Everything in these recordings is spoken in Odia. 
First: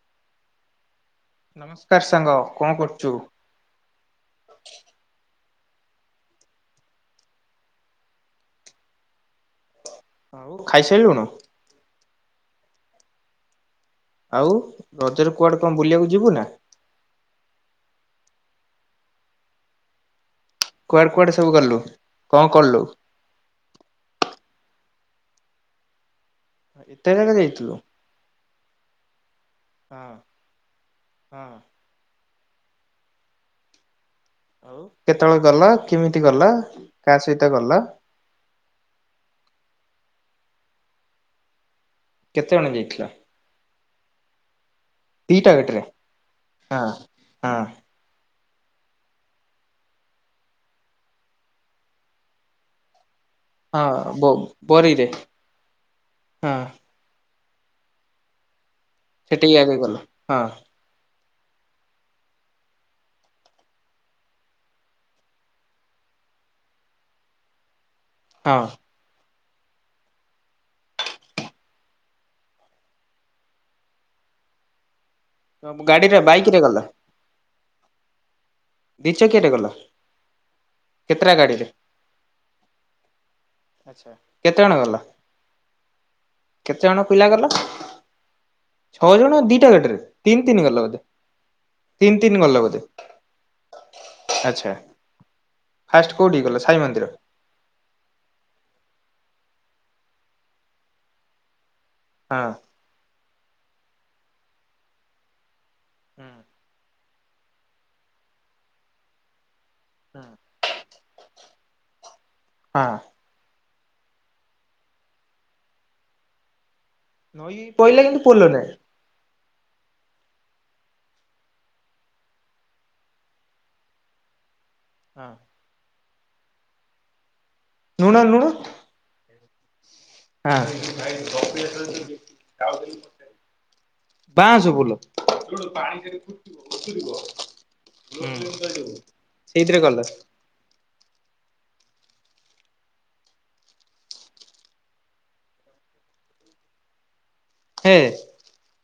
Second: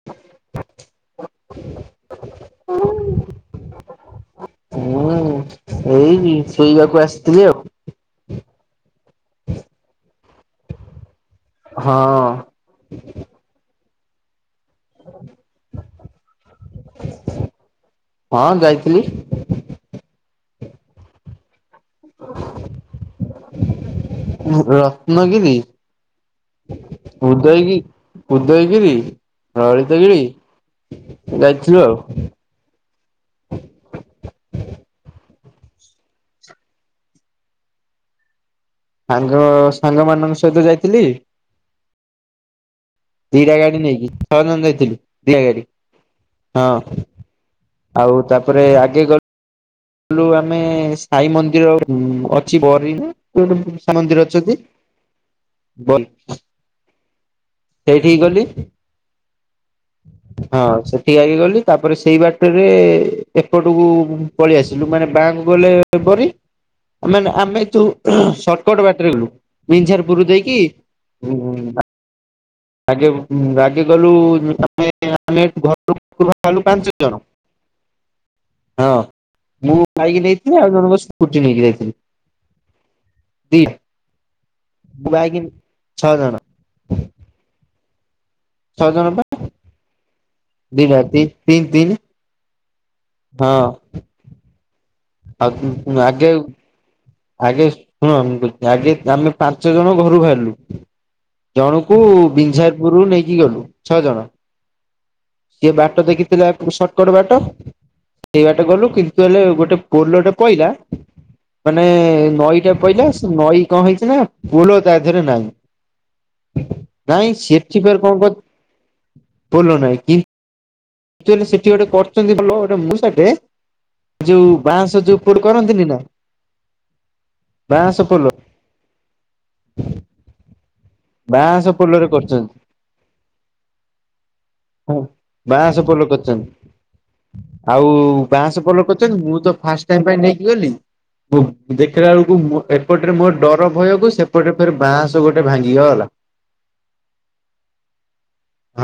[inaudible] ନମସ୍କାର ସାଙ୍ଗ କଣ କରୁଛୁ? ମୁଁ ଏଇ ଶୋଇବାକୁ ଆସିଥିଲି ଆଉ। ଆଉ ଖାଇସାରିଲୁଣି। ହଁ। ଆଉ ରଜରେ କୁଆଡେ କଣ ବୁଲିବାକୁ ଯିବୁ ନା। ହଁ ଯାଇଥିଲି। କୁଆଡେ କୁଆଡେ ସବୁ ଗଲୁ କଣ କଲୁ। ରତ୍ନଗରିି। ଏତେ ଜାଗା ଯାଇଥିଲୁ? ଉଦୟି ଉଦୟଗିରି ହଁ ରଳିତଗିରି। ହଁ ଯାଇଥିଲୁ ଆଉ। ଆଉ କେତେବେଳେ ଗଲା କେମିତି ଗଲ କାହା ସହିତ ଗଲ? ସାଙ୍ଗ ସାଙ୍ଗ ମାନଙ୍କ ସହିତ ଯାଇଥିଲି। କେତେ ଜଣ ଯାଇଥିଲା? ଦିଟା ଗାଡି ନେଇକି ଛଅ ଜଣ ଯାଇଥିଲୁ ଦିଟା ଗାଡି ହଁ। ହଁ। ଆଉ ତାପରେ ଆଗେ ଗଲେ କଲୁ ଆମେ ସାଇ ମନ୍ଦିର ଅଛି ହଁ ବରୀରେ ମନ୍ଦିର ବୋ ଅଛନ୍ତି ବୋରିରେ ବଲ ହଁ ସେଇଠିିକି ଗଲି। ସେଠିକି ଆଗେଇ ଗଲ ହଁ। ଠିଆ ହେ ଗଲି ତାପରେ ସେଇ ବାଟରେ ଏପଟକୁ ପଳେଇ ଆସିଲୁ ମାନେ ବ୍ୟାଙ୍କ ଗଲେ ପ ମାନେ ଆମେ ତୁ ହଁ ସଟକଟ ବାଟ ମି ପୁର ଦେଇକି ଆଗେ ରାଗେ ଗଲୁ ଆମେ ଆମେ ଗାଡିରେ ବାଇକ ରେ ଘରଲୁ ଗଲ? ପାଞ୍ଚ ଜଣ। ହଁ ଦି ଚକିଆରେ ଗଲ? ମୁଁ ଯାଇକି ନେଇଥିଲି ଆଉ ଜଣ କେତେଟା ବୁଟି ଗାଡିରେ? ନେଇକି ଯାଇଥିଲି। ଦଇ। ଆଛା କେତେ ଜଣ ଗଲ ଛଅ ଜଣ କେତେଜଣ ପିଲା ଗଲ? ଛଅ ଜଣ ଦିଟା ଗାଟରେ ତିନି ତିନି ଗଲା ଦିଟା ବୋଧେ ତିନି ତିନି ତିନି ଗଲା ବୋଧେ? ହଁ। ଆଚଛା ଆଉ ଫାଷ୍ଟ ଆଗେ କୋଉଠିକି ଗଲ ସାଇ ମନ୍ଦିର। ଆଗେ ଶୁଣ ଆଗ ଆମେ ପାଞ୍ଚ ଜଣ ଘରୁ ବାହାରିଲୁ। ଜଣକୁ ହଁ ବିଂଜାରପୁରରୁୁ ନେଇକି ଗଲୁ ଛଅ ଜଣ। ସେିଏ ବାଟ ଦେଖିଥିଲା ସଟକଟ ବାଟ ସେଇ ବାଟ ଗଲୁ କିନ୍ତୁ ହେଲେ ଗୋଟେ କୋଲଟା ପହଲାା ମାନେ ନଈଟା ହଁ। ପହଲା ନଈ କଣ ହେଇଛି ନା ଫୁଲ ତା ଦେହରେ ନହିଁ। ନାଇଁ ନଈ ସେଫଠି ଫର ପଇଲା କଣ କିନ୍ତୁ କର ପୋଲ ନାହିଁ ବଲ ନାଇଁ। ସେଠି ଗୋଟେ କରଛନ୍ତି ଭଲ ଗୋଟେ ମୁଁ ସାଠେ। ଯୋଉ ବାଁଶ ଯୋଉ ଉପଡ କରନ୍ତିନି ନା। ନୁଣଲ ନୁଣ। ହ [inaudible] ହଁ। ବାଁଶ ପୋଲରେ କରୁଛନ୍ତି। ବାଁସବ ହଁ ବୁଲ। ବାଁଶ ପୋଲ କରଛନ୍ତି ଆଉ ବାଁଶ ପୋଲ କରଛନ୍ତି ମୁଁ ତ ସେଇଥିରେ ଫାଷ୍ଟ ଗଲ ଟାଇ ପାଇଁ ନେଇି କିିଲ। ମୁଁ ଦେଖିଲା ବେଳକୁ ଏପଟରେ ମୋର ଡର ଭୟକୁ ସେପଟେ ଫର ବାଁସ ଗୋଟେ ଭାଙ୍ଗିଗଲା। ହେ।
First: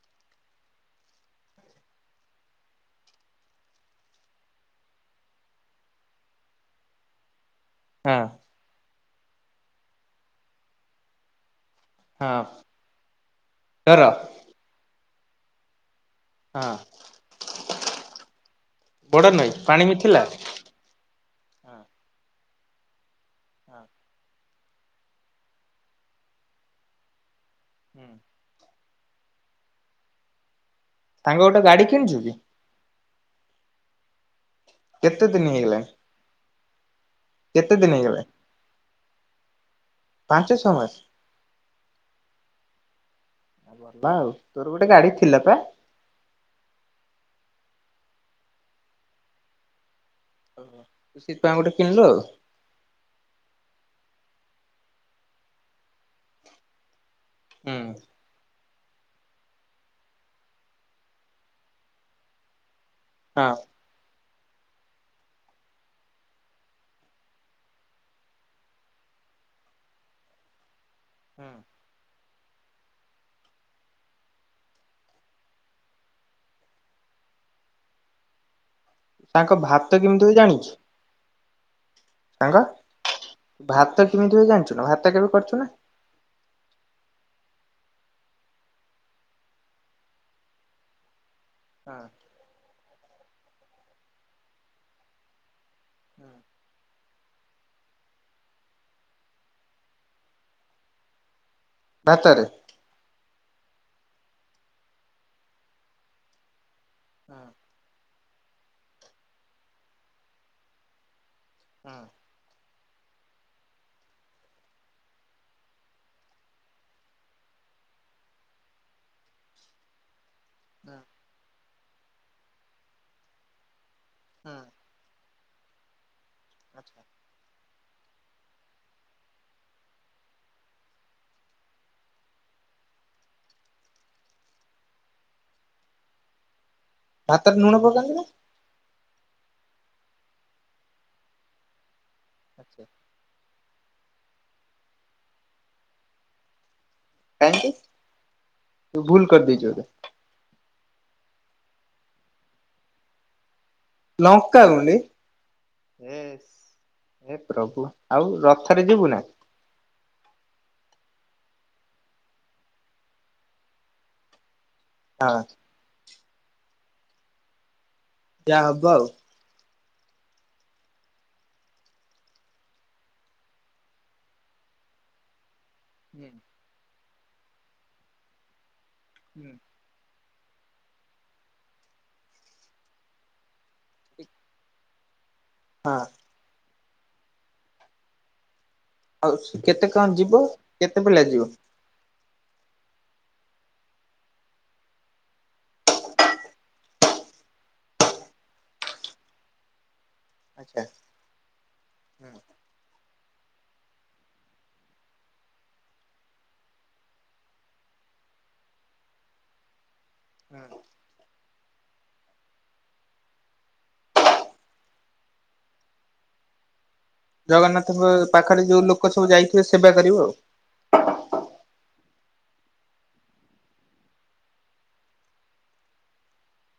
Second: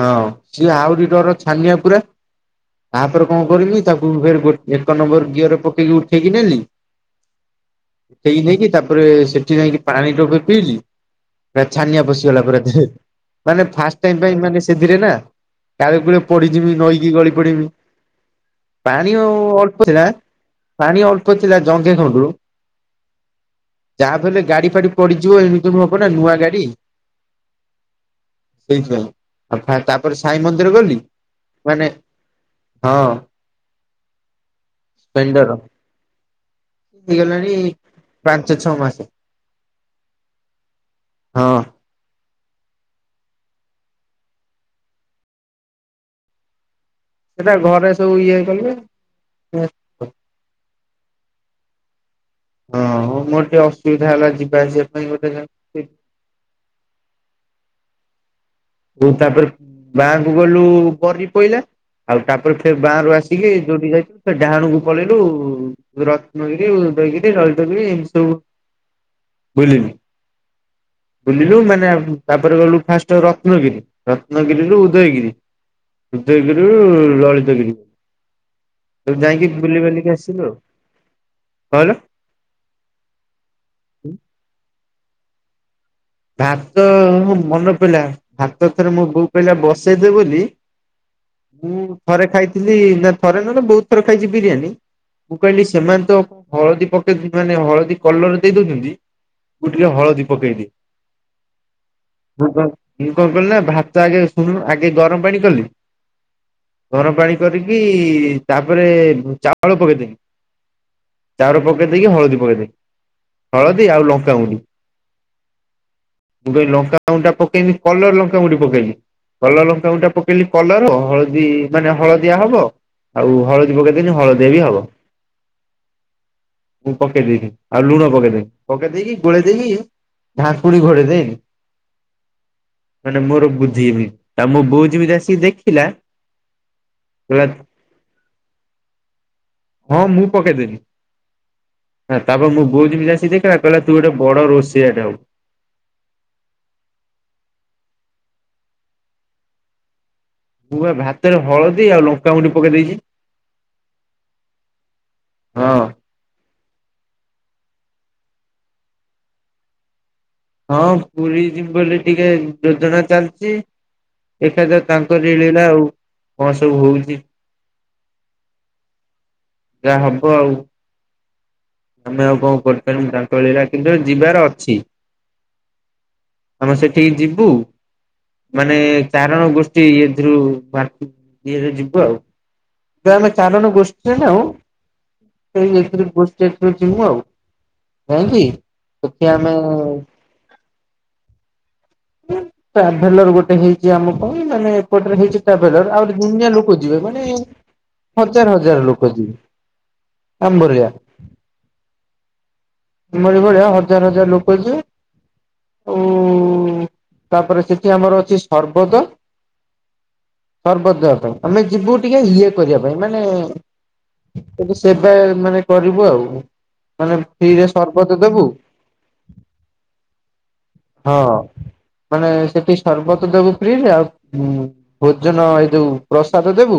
ହଁ ସିଏ ଆଉରି ଡର ଛାନିଆ ପୁରା। ତାପରେ କଣ କରମି ତାକୁ ଫ ଏକ ନମ୍ବର ଘିଅରେ ପକେଇକି ଉଠେଇକି ନେଲି ହଁ ଉଠେଇକି ନେଇକି ତାପରେ ସେଠି ଯାଇକି ପାଣି ଟୋକ ପିଇଲିି ପ ଛାନିଆ ହଁ ପଶିଗଲା ପୁରା ଦେହରେ ମାନେ ଫାଷ୍ଟ ଡର ଟାଇ ପାଇଁ ମାନେ ସେଥିରେ ନା ତ ପରେ ପୁଣି ହଁ। ପଡିଯମି ନଈକି ଗଳି ପଡିବି ପାଣି ବଡ ଆଉ ନଈ ଅଳ୍ପ ପାଣି ବି ଥିଲା। ପାଣି ଅଳ୍ପ ଥିଲା ଜଘେ ଖଣ୍ଡରୁ ଯାହାଫଲେ ଗାଡି ଫାଡି ପଡିଯିବ ଏମିତିମ ହବ ନା ନୂଆ ଗାଡି। ହୁଁ। ସେଇଥିପାଇଁ ଆଉ ତାପରେ ସାଇ ମନ୍ଦିର ଗଲି ସଙ୍ଗ ଗୋଟେ ମାନେ ଗାଡ଼ି କିଣିଛୁ କି? ହଁ। କେତେ ସ୍ପେଣ୍ଡର ଦିନ ହେଇଗଲାଣି। ହେଇଗଲାଣି କେତେ ଦିନ ହେଇଗଲାଣି ପାଞ୍ଚ ଛଅ ମାସ। ପାଞ୍ଚ ଛଅମାସ। ହଁ ତୋର ଗୋଟେ ଗାଡି ଥିଲା ପା। ସେଟା ଘରେ ସବୁ ଇଏ କଲେ ସେଇଥିପାଇଁ ଗୋଟେ କିଣିଲୁ ଆଉ। ହଁ ମୋର ଟିକେ ଅସୁବିଧା ହେଲା ଯିବା ଆସିବା ପାଇଁ ବୋଧେ। ହୁଁ। ହ ତାପରେ ଗାଁକୁ ଗଲୁ ପରି ପଇଲାା ଆଉ ତାପରେ ଫ ଗାଁରୁ ଆସି। ହଁ ଟିକେ ଯୋଡ଼ି ଯାଇଛି। ସେ ଡାହାଣକୁ ପଳେଇଲୁ ରତ୍ନକରି ଉଦୟକିରି ରଳିଦକରି ଏମିତି ସବୁ ବୁଲିଲ ବୁଲିଲୁ ହୁଁ। ମାନେ ତାପରେ ଗଲୁ ଫାଷ୍ଟ ର ନୁହଁକି ରତ୍ନଗିରିରୁ ଉଦୟଗିରି ହୃଦୟଗିରୁ ଲଳିତଗିରି ତୁ ଯାଇଁକି ତାଙ୍କ ବୁଲି ଭାତ ବଲିକି କେମିତି ହୁଏ ଆସିଲୁ ଆଉ ଜାଣିଛୁ କଅଁ କହିଲା? ସାଙ୍ଗ ଭାତ କେମିତି ହୁଏ ଜାଣିଛୁ ନା ଭାତ କେବେ କରୁଛୁ ନା? ଭାତ ମନେ ପଡିଲା ଭାତ ଥରେ ମୁଁ ବୋଉ କହିଲ ବସେଇଦେବ ବୋଲି ମୁଁ ଥରେ ଖାଇଥିଲି ନା ଥରେ ନୁହଁ ବହୁତ ଥରେ ଖାଇଛି ବିରିୟାନୀ କୁ କହିଲି ସେମାନେ ତ ହଳଦୀ ପକେଇ ମାନେ ହଳଦୀ କଲରରେ ଦେଇ ଦଉଛନ୍ତି। ତୁ ଟିକେ ହଳଦୀ ପକେଇ ଦେ। ଭାତରେ ମୁଁ କଣ ମୁଁ କଣ କଲିି ନା ଭାତ ଆଗେ ଶୁଣୁ ଆଗେ ଗରମ ପାଣି କଲି ଗରମ ପାଣି କରିକି ତାପରେ ଚାଉଳ ପକେଇଦେବି ଚାଉର ପକାଇ ଦେଇକି ହଳଦୀ ପକାଇ ଦେଇି ହଳଦୀ ଆଉ ଲଙ୍କାଗୁଡ଼ି ମୁଁ ଭାଇ ଲଙ୍କାଗୁଣ୍ଡାଟା ପକେଇନି କଲର ଲଙ୍କାଗୁଣ୍ଡି ପକେଇଲି। କଲର ଲଙ୍କାଗୁଣ୍ଡିଟା ପକେଇଲି କଲର ହଳଦୀ ମାନେ ହଳଦିଆ ହବ ଆଉ ହଳଦୀ ପକେଇଦଲେି ହଳଦିଆ ବି ହବ। ମୁଁ ପକେଇ ଦେଲି ଆଉ ଲୁଣ ପକେଇ ଦେନି ପକେଇ ଦେଇେଇକି ଗୋଳେଇ ଦେଇକି ଘା ପୁଣି ଘୋଡେଇ ଦେଇନି। ମାନେ ମୋର ବୁଦ୍ଧିମି ହେଇନି ଆଉ ମୋ ବୋଉ ଯେମିତି ଆସିକି ଦେଖିଲା କହିଲା ଭାତରେ ଲୁଣ ପକାନ୍ତି ନା? ହଁ ମୁଁ ପକେଇଦେ ନି ତାପରେ ମୋ ବୋଉ ଯେମିତି ଆସିକି ଦେଖିଲା କହିଲା ତୁ ଗୋଟେ ବଡ ରୋଷୋଆ ଟେ ହବୁ। କାହିଁକି ତୁ ଭୁଲ କରି ଦେଇଛୁ। ମୁଁ ବା ଭାତରେ ହଳଦୀ ଆଉ ଲଙ୍କାମୁଣ୍ଡି ପକେଇ ଦେଇଛି। [unintelligible] ହୁଁ ହଁ। ଏ ପ୍ରଭୁ ଆଉ ରଥରେ ଯିବୁ ନା। ହଁ ପୁରୀ ଯିବି ବୋଲି ଟିକେ ଯୋଜନା ଚାଲିଛି। ଦେଖାଯାଉ ତାଙ୍କରି ହଁ ଲୀଳା ଆଉ କଣ ସବୁ ହଉଚି। ଯାହା ହବ ଆଉ। ଯାହା ହବ ଆଉ। ଆମେ ଆଉ କଣ କରିପାରିବୁ ତାଙ୍କରି ଲୀଳା କିନ୍ତୁ ଯିବାର ଅଛି। ହୁଁ ଆମେ ସେଠିକି ଯିବୁ ମାନେ ଚାରଣ ଗୋଷ୍ଠ ଇଥିରୁ ବା ଇଏରେ ଯିବୁ ଆଉ। ଆମେ ଚାରଣ ଗୋଷ୍ଠୀ ରେ ନାହୁଁ ହଁ ସେଇ [unintelligible] ଆଉ ଆମେ କେତେ କଣ ଯିବ କେତେ ପିଲା ଯିବ? ହଁ ଟ୍ରାଭେଲର ଗୋଟେ ହେଇଛି ଆମ ପାଇଁ ମାନେ ଏପଟରେ ହେଇଛି ଟ୍ରାଭେଲର ଆହୁରି ଦୁନିଆ ଲୋକ ଯିବେ ମାନେ ହଜାର ହଜାର ଲୋକ ଯିବେ ଆଚ୍ଛା। ଆମବରିଆ। ଆମରି ଭଳିଆ ହଜାର ହଜାର ଲୋକ ଯିବେ ଆଉ ତାପରେ ସେଠି ଆମର ଅଛି ସର୍ବତ ସର୍ବଦ୍ୱାତ। ଆମେ ଯିବୁ ଟିକେ ଇଏ କରିବା ପାଇଁ ମାନେ ତ ସେବା ମାନେ କରିବୁ ଆଉ। ମାନେ ଫ୍ରିରେ ଜଗନ୍ନାଥଙ୍କ ସର୍ବତ ଦେବୁ ପାଖରେ ଯୋଉ ଲୋକ ସବୁ ଯାଇଥିବେ ସେବା କରିବ ଆଉ। ହଁ ମାନେ ସେଠି ସର୍ବତ ଦେବୁ ଫ୍ରିରେ ଆଉ ଭୋଜନ ଏଇ ଯୋଉ ପ୍ରସାଦ ଦେବୁ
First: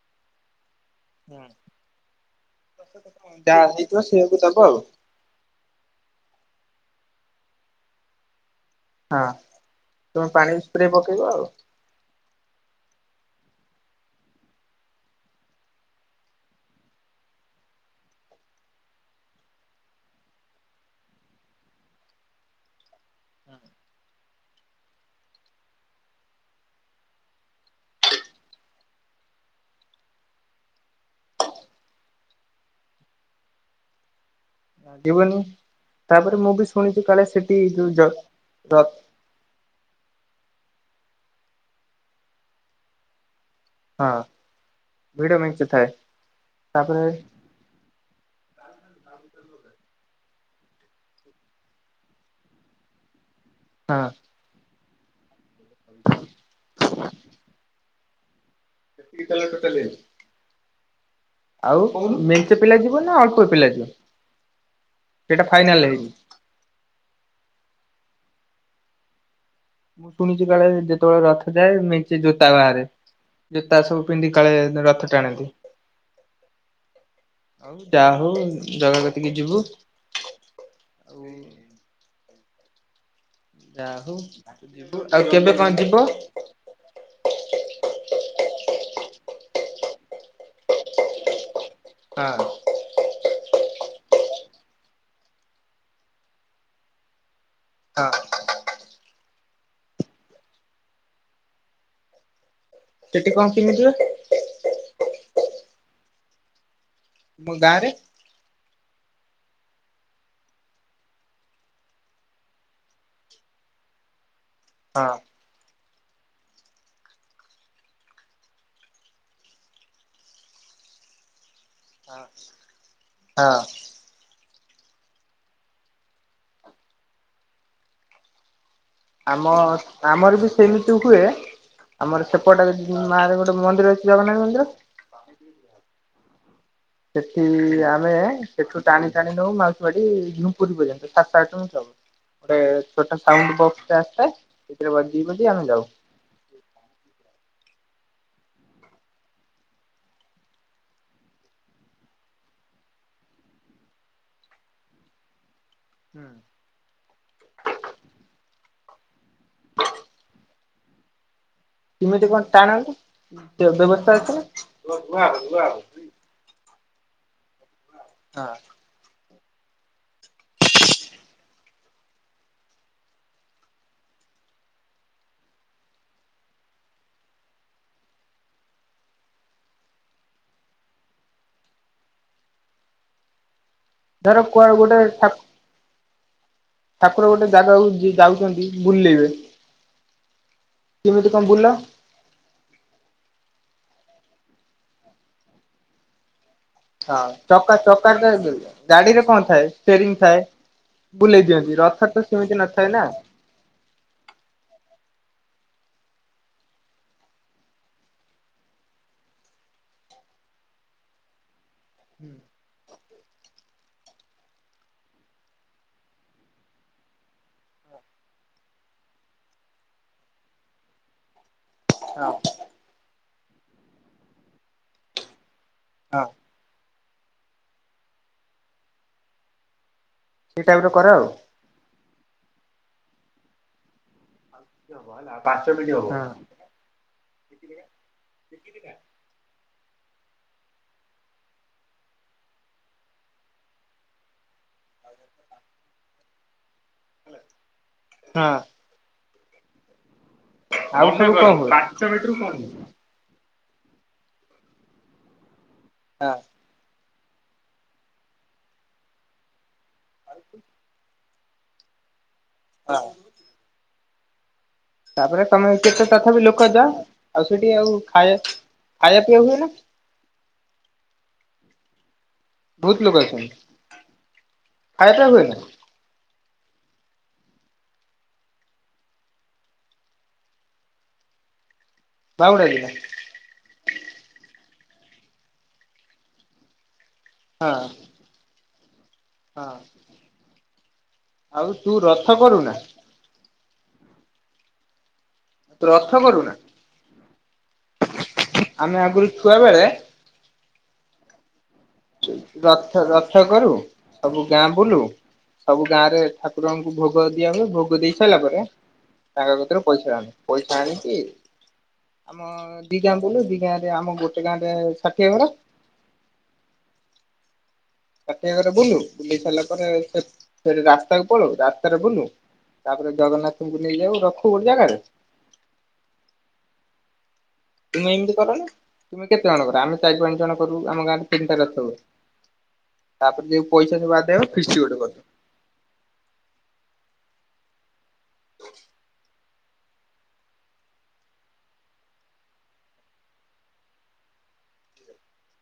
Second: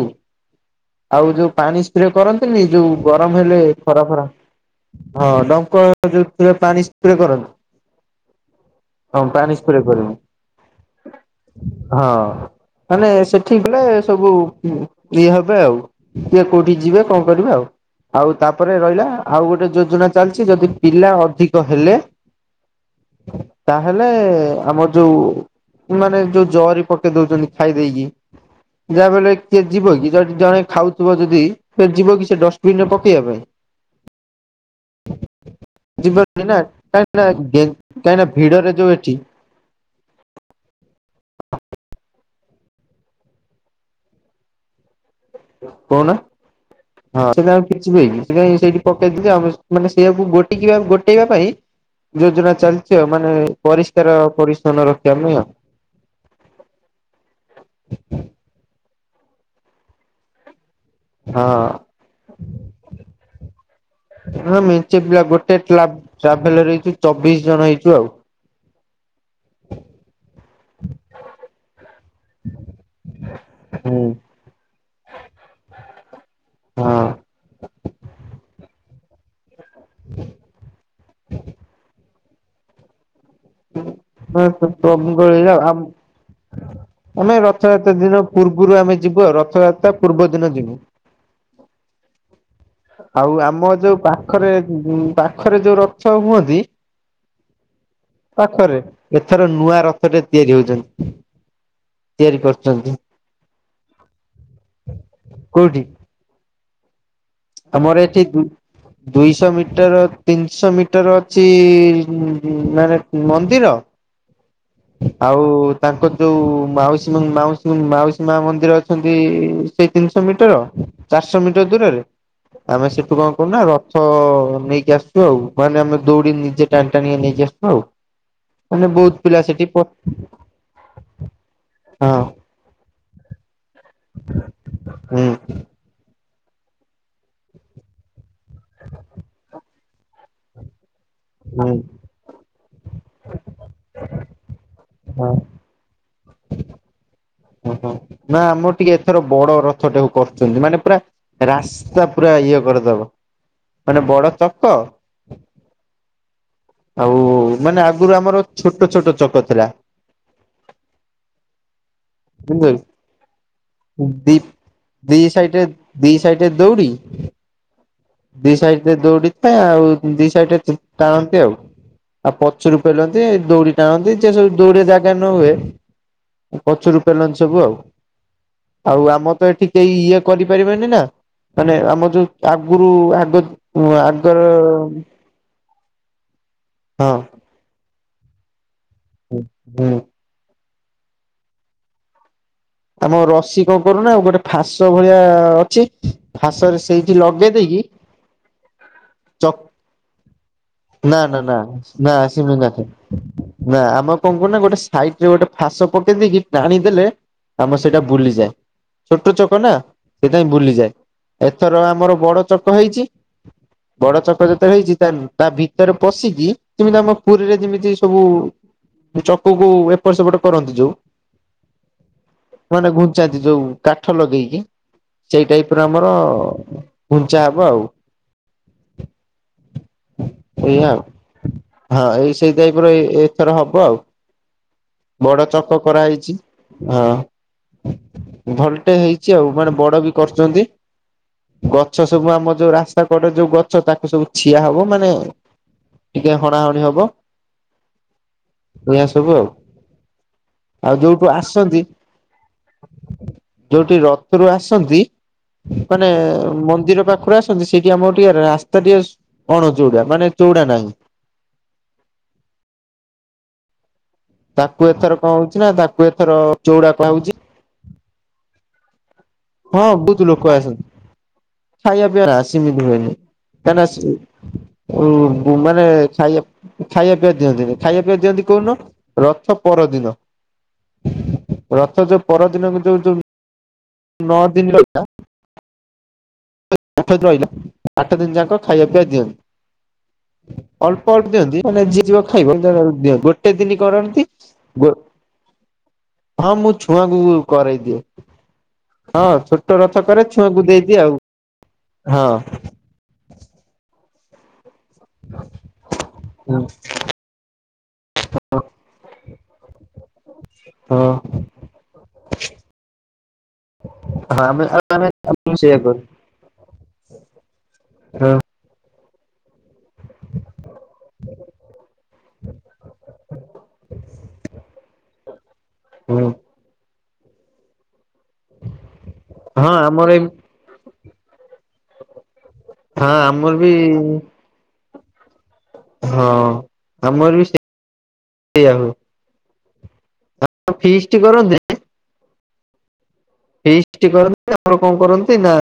ଆଉ ଯୋଉ ପାଣି ସ୍ପ୍ରେ କରନ୍ତିନି। ଯୋଉ ଗରମ ହେଲେ ଯାହା ହେଇଥିବ ଖରା ଫରା ସେଇଆକୁ ଦବ ଆଉ। ହଁ ଡଙ୍କର ଯୋଉ ଥିଲା ପାଣି ସ୍ପ୍ରେ କରନ୍ତି। ହଁ ପାଣି ସ୍ପ୍ରେ କର ତମେ ପାଣି ସ୍ପ୍ରେ ପକେଇବା ଆଉ। ହଁ ମାନେ ସେଠିକ ଗଲେ ସବୁ ଇଏ ହେବେ ଆଉ। କିଏ କୋଉଠି ଯିବେ କଣ କରିବେ ଆଉ। ଆଉ ତାପରେ ରହିଲା ଆଉ ଗୋଟେ ଯୋଜନା ଚାଲିଛି ଯଦି ପିଲା ଅଧିକ ହେଲେ ତାହେଲେ ଆମର ଯୋଉ ମାନେ ଯୋଉ ଜରି ପକେଇ ଦଉଛନ୍ତି ଖାଇ ଦେଇକି ଯାହା ବଲେ କିଏ ଯିବ କି ଯଦି ଜଣେ ଖାଉଥିବ ଯଦି ସେ ଯିବ କି ସେ ଡଷ୍ଟବିନ ରେ ପକେଇବା ପାଇଁ। ଯିବନି ତାପରେ ଯିବନି ମୁଁ ନା ବି ଶୁଣିଛି କାହିଁକି ନା କାଳେ ସେଠି ଯୋଉ ଜ କାହିଁକି ନା ଭିଡରେ ଜ ଯୋଉ ଏଠି ହଁ ଭିଡ଼ ମେଞ୍ଚେ ଥାଏ କହୁନା ତାପରେ ହଁ ସେଟା ଆଉ କିଛି [unintelligible] ସେଇଠି ପକେଇଦଛି ଆଉ ମାନେ ସେଇଆକୁ ଗୋଟ ଗୋଟେଇବା ପାଇଁ। ଯୋଜନା ଚାଲିଛି ଆଉ ମାନେ ହଁ ପରିଷ୍କାର ପରିଚ୍ଛନ୍ନ ରଖିବା ପାଇଁ ଆଉ। [inaudible] କେତିକୀ ଜଣ ଟୋଟାଲ। ହଁ ଆଉ ମେଞ୍ଚେ ପିଲା ଯିବ ନା ଅଳ୍ପ ପିଲା ଯିବ? ହ ମେଞ୍ଚେ ପିଲା ସେଇଟା ଗୋଟେ ଫାଇନାଲ ଟ୍ରା ହେଇନି ଟ୍ରାଭେଲର ହେଇ ଚବିଶ ଜଣ ହେଇଛୁ ଆଉ। ମୁଁ ଶୁଣିଛି କାଳେ ଯେତେବେଳେ ରଥ ଯାଏ ମେଞ୍ଚେ ଜୋତା ବାହାରେ ଜୋତା ହଁ ସବୁ ପିନ୍ଧିକି ସକାଳେ ରଥ ଟାଣନ୍ତି। ହଁ ହଉ ଯାହା ହଉ ଜାଗା କତିକି ଯିବୁ ଆଉ [inaudible] ଯା ହଉ ପ୍ରଭୁଙ୍କ ଆଉ ଲୀଳା କେବେ ଆମ କଣ ଯିବ? ଆମେ ରଥଯାତ୍ରା ଦିନ ପୂର୍ବରୁ ଆମେ ଯିବୁ ଆଉ ରଥଯାତ୍ରା। ତା ପୂର୍ବ ଦିନ ଯିବୁ। ହଁ ଆଉ ଆମ ଯୋଉ ପାଖରେ ପାଖରେ ଯୋଉ ରଥ ହୁଅନ୍ତି। ହଁ। ପାଖରେ ଏଥର ନୂଆ ରଥ ଟେ ତିଆରି ହଉଛନ୍ତି ତିଆରି କରୁଛନ୍ତି। ସେଠି କଣ କେମିତିିବ। କୋଉଠି? ଆମ ଗାଁରେ ଆମର ଏଠି। ଦୁଇଶ ମିଟର ତିନିଶ ମିଟର ଅଛି ମାନେ ମନ୍ଦିର। ହଁ। ଆଉ ତାଙ୍କର ଯୋଉ ମାଉସୀ ମାଉସୀ ମାଉସୀ ମା ମନ୍ଦିର ଅଛନ୍ତି। ସେଇ ତିନିଶ ମିଟର ଚାରିଶହ ମିଟର ଦୂରରେ ଆମେ ସେଠୁ କଣ ହଁ। କରୁନା ର ଥ ନେଇକି ଆସିଚୁ ଆଉ ମାନେ ଆମେ ଦଉଡି ନିଜେ ଟାଣି ଟାଣିକା ନେଇକି ଆସିଚୁ ଆଉ। ମାନେ ବହୁତ ପିଲା ଆମ ସେଠି। ପ ଆମର ବି ସେମିତି ହୁଏ ହଁ ଆମର ସେପଟେ ଯଦି ମାର ଗୋଟେ ମନ୍ଦିର ଅଛ୍ ଜଗନ୍ନାଥ ମନ୍ଦିର। ହୁଁ। ସେଠି ଆମେ ସେଠୁ ଟାଣି ଟାଣି ନଉ ମାଉସୀ ବାଡି ଝୁ ପୁରୀ ପର୍ଯ୍ୟନ୍ତ ସାତଟା ଆଇଟମ୍ ହୁଁ ହିସାବ ହବ ଛୋଟ ସାଉଣ୍ଡ ବକ୍ସ୍ ଟେ ଆସିଥାଏ। ସେଥିରେ ବଜେଇ ହଁ ବଜେଇ ଆମେ ଯାଉ। ଓହୋ ନା ଆମର ଟିକେ ଏଥର ବଡ ରଥ ଟାକୁ କରିଛନ୍ତି ମାନେ ପୁରା ରାସ୍ତା ପୁରା ଇଏ କରିଦବ ମାନେ ବଡ ଚକ ହୁଁ। ଆଉ ମାନେ ଆଗରୁ ଆମର ଛୋଟ ଛୋଟ ଚକ ଥିଲା। [inaudible] କେମିତି କଣ ଟାଣନ୍ତି ଜାଣିଚକି ବ୍ୟବସ୍ଥା ଅଛି ନା ଦିଦି ସାଇଟରେ ଦି ସାଇଟରେ ଦଉଡି। ଦି ହଁ। ସାଇଡ ରେ ଦଉଡିଥାଏ ଆଉ ଦି ସାଇଡ ରେ ତ ଟାଣନ୍ତି ଆଉ। ଆ ପଛରୁ ପେଲନ୍ତି ଦଉଡ଼ି ଟାଣନ୍ତି ଯେ ସବୁ ଦଉଡିରେ ଜାଗା ନ ହୁଏ ପଛୁରୁ ପେଲନ୍ତି ସବୁ ଆଉ। ଆଉ ଆମର ତ ଏଠି କେହି ଇଏ କରିପାରିବେନି ନା ମାନେ ଆମର ଯୋଉ ଆକ୍‌ ଗୁରୁ ଆଦତ୍ ଉଁ ଆର୍ ଦ ଧର କୁଆଡେ ଗୋଟେ ଠାକୁର ଗୋଟେ ଜାଗାକୁ ଯି ଯାଉଛନ୍ତି ବୁଲେଇବେ। ହୁଁ କିମିତି କଁ ବୁଲ? ଆମ ରସି କଁ କରୁନା ଗୋଟେ ଫାସ ଭଳିଆ ଅଛି ଫାସରେ ସେଇଠି ହଁ ଲଗେଇ ଚକା ଦେଇକି ଚକାରେ ତାର ଦୁଇ ଗାଡି ରେ କଣ ଚକ ଥାଏ ଷ୍ଟେରିଙ୍ଗ ରିଙ୍ଗ ଥାଏ। ନା ନା ବୁଲେଇ ନା ଦିଅନ୍ତି ରଥ ନା ତ ସେମିତି ଆସିମରୁ ନାଖେ। ନଥାଏ ନା। ନା ଆମେ କଣ କରୁନା ଗୋଟେ ସାଇଟ ରେ ଗୋଟେ ଫାସ ପକେଇଦେଇେଇକି ଟାଣିଦେଲେ ଆମର ସେଇଟା ବୁଲିଯାଏ ଛୋଟ ଛକ ନା ସେଟାହିଁ ବୁଲିଯାଏ ଏଥର ଆମ୍ ଆମର ବଡ ଚକ ହେଇଚି ବଡ ଚକ ଯେତବେଳେ ହେଇଚି ତା ତା ଭିତରେ ପଶିକି ଯିମିତି ଆମ ପୁରୀରେ ଯିମିତି ସବୁ ଯୋ ଚକକୁ ଏପଟ ସେପଟ କରନ୍ତି ଯୋଉ ଣା। ମାନେ ଘୁଞ୍ଚାନ୍ତି ଯୋଉ କାଠ ଲଗେଇକି ସେଇ ଟାଇପ୍ ର ଆମର ହଁ ଘୁଞ୍ଚାହବ ଆଉ। ସେଇ ଟାଇପ ର ଏଇଆ ଆଉ କର ହଁ ଏଇ ସେଇ ଟାଇପ୍ ର ଏ ଏଥର ହବ ଆଉ। ବଡ ଚକ କରାହେଇଛି ହଁ ଭଲଟେ ହେଇ କଛି ଆଉ ମାନେ ବଡ ବି କର୍ ଛନ୍ତି। ଗଛ ସବୁ ଆମ ଯୋଉ ରାସ୍ତା କଡରେ ଯୋଉ ଗଛ ତାକୁ ସବୁ ଠିଆ ହବ ମାନେ ଟିକେ ହଣାହଣି ହବ। ହଁ। ଏଇଆ ସବୁ ଆଉ। ଆଉ ଯୋଉଠୁ ଆସନ୍ତି ସାଙ୍ଗ କଁ ହୁଏ? ଯୋଉଠି ରଥରୁ ଆସନ୍ତି ମାନେ ହଁ ମନ୍ଦିର ପାଖରୁ ଆସ୍‌ ଛନ୍ତି ସେଠି ଆମର ଟିକେ ରାସ୍ତା ଟିକେ ଅଣଚଉଡା ମାନେ ଚଉଡା ନାହିଁ। ହଁ। ତାକୁ ଏଥର କଣ ତାପରେ ହଉଛି ନା ତମେ ତାକୁ କେତେ ଏଥର ତଥାପି ଲୋକ ଚଉଡା ଯାମ୍ କୁହାହଉଛି। ଆଉ ସେଠି ଆଉ ଖାଇଆ ଖାଇଆ ପିଇବାକୁ ହେଲେ ସବୁତୁ ଲୋକ ଆସନ୍ତି ଖାଇଆ ପିଇଆ ନା ସିମିତି ବହୁତ ହୁଏନି। ଲୋକ ଅଛନ୍ତି କାଇଁନା ଖାଇବା ପିଇବା ଉଁ ହୁଏ ନା ଗୁଁ ମାନେ ଖାଇଆ ଖାଇଆ ପିଇଆ ଦିଅନ୍ତିନି ଖାଇଆ ପିଇଆ ଦିଅନ୍ତି କୋଉନ ରଥ ପରଦିନ। ରଥ ଯୋଉ ପର ଦିନ କୁଯୋଉ ଯୋଉ ନଅ ଦିନ ରହିଲା। ଆଠ ଧୁଆଇଲା। ହଁ। ଆଠ ଦିନ ଯାକ ଖାଇଆ ପିଇଆ ହଁ ଦିଅନ୍ତି। ଅଳ୍ପ ଅଳ୍ପ ଦିଅନ୍ତି ଆଉ ମାନେ ତୁ ଯିଏ ଯିବ ରଥ ଖାଇବ କରୁନା [unintelligible] ଗୋଟେ ଦିନି କରନ୍ତି ଗୋ ତୁ ରଥ ହଁ କରୁନା। ମୁଁ ଛୁଆଙ୍କୁ କରେଇଦିଏ ଆମେ ଆଗରୁ ହଁ ଛୁଆ ଛୋଟ ବେଳେ ରଥ କରେ ଛୁଆଙ୍କୁ ଦେଇଦିଏ ଆଉ। ହଁ। ରଥ ରଥ କରୁ ସବୁ ଗାଁ ବୁଲୁ ସବୁ ଗାଁ ରେ ଠାକୁରଙ୍କୁ ଭୋଗ ଦିଆ ହୁଏ ଭୋଗ ଦେଇ ସାଇଲା ପରେ ତାଙ୍କ କତୀରୁ ପଇସା ଆଣୁ ପଇସା ହଁ ଆଣିକି ଆମ ଦି ଗାଁ ବୁଲୁ ଦି ଗାଁରେ ଆମ ଗୋଟେ ଗାଁ ଆମେ ରେ ଆମେ ଷାଠିଏ ଘର। ସେଇଆ କରୁ। ହଁ ସାଠିଏ ଘରେ ବୁଲୁ ବୁଲି ସାରିଲା ପରେ ସେ ସେଠି ରାସ୍ତାକୁ ପଳଉ ରାସ୍ତାରେ ବୁଲୁ। ତାପରେ ଜଗନ୍ନାଥଙ୍କୁ ନେଇ ଯାଉ ରଖୁ ଗୋଟେ ଜାଗାରେ। ହୁଁ। ତୁମେ ଏମିତି କରନି ତୁମେ କେତେ ଜଣ ହଁ କର ଆମେ ଆମର ଚାରି ଏ ପାଞ୍ଚ ଜଣ କରୁ ଆମ ଗାଁରେ ତିନିଟା ରଥ ହୁଏ। ହଁ ଆମର ତାପରେ ବି ଯାଇକି ପଇସା ଯୋଉ ଆଦାୟ ହବ ଫିଷ୍ଟ ଗୋଟେ କରୁ। ହଁ ଆମର ବି ସେଆ ହୁଏ। ଆଉ ଫିଷ୍ଟ କରନ୍ତି। ଫିଷ୍ଟ କରନ୍ତି ଆମର କଣ କରନ୍ତି ନା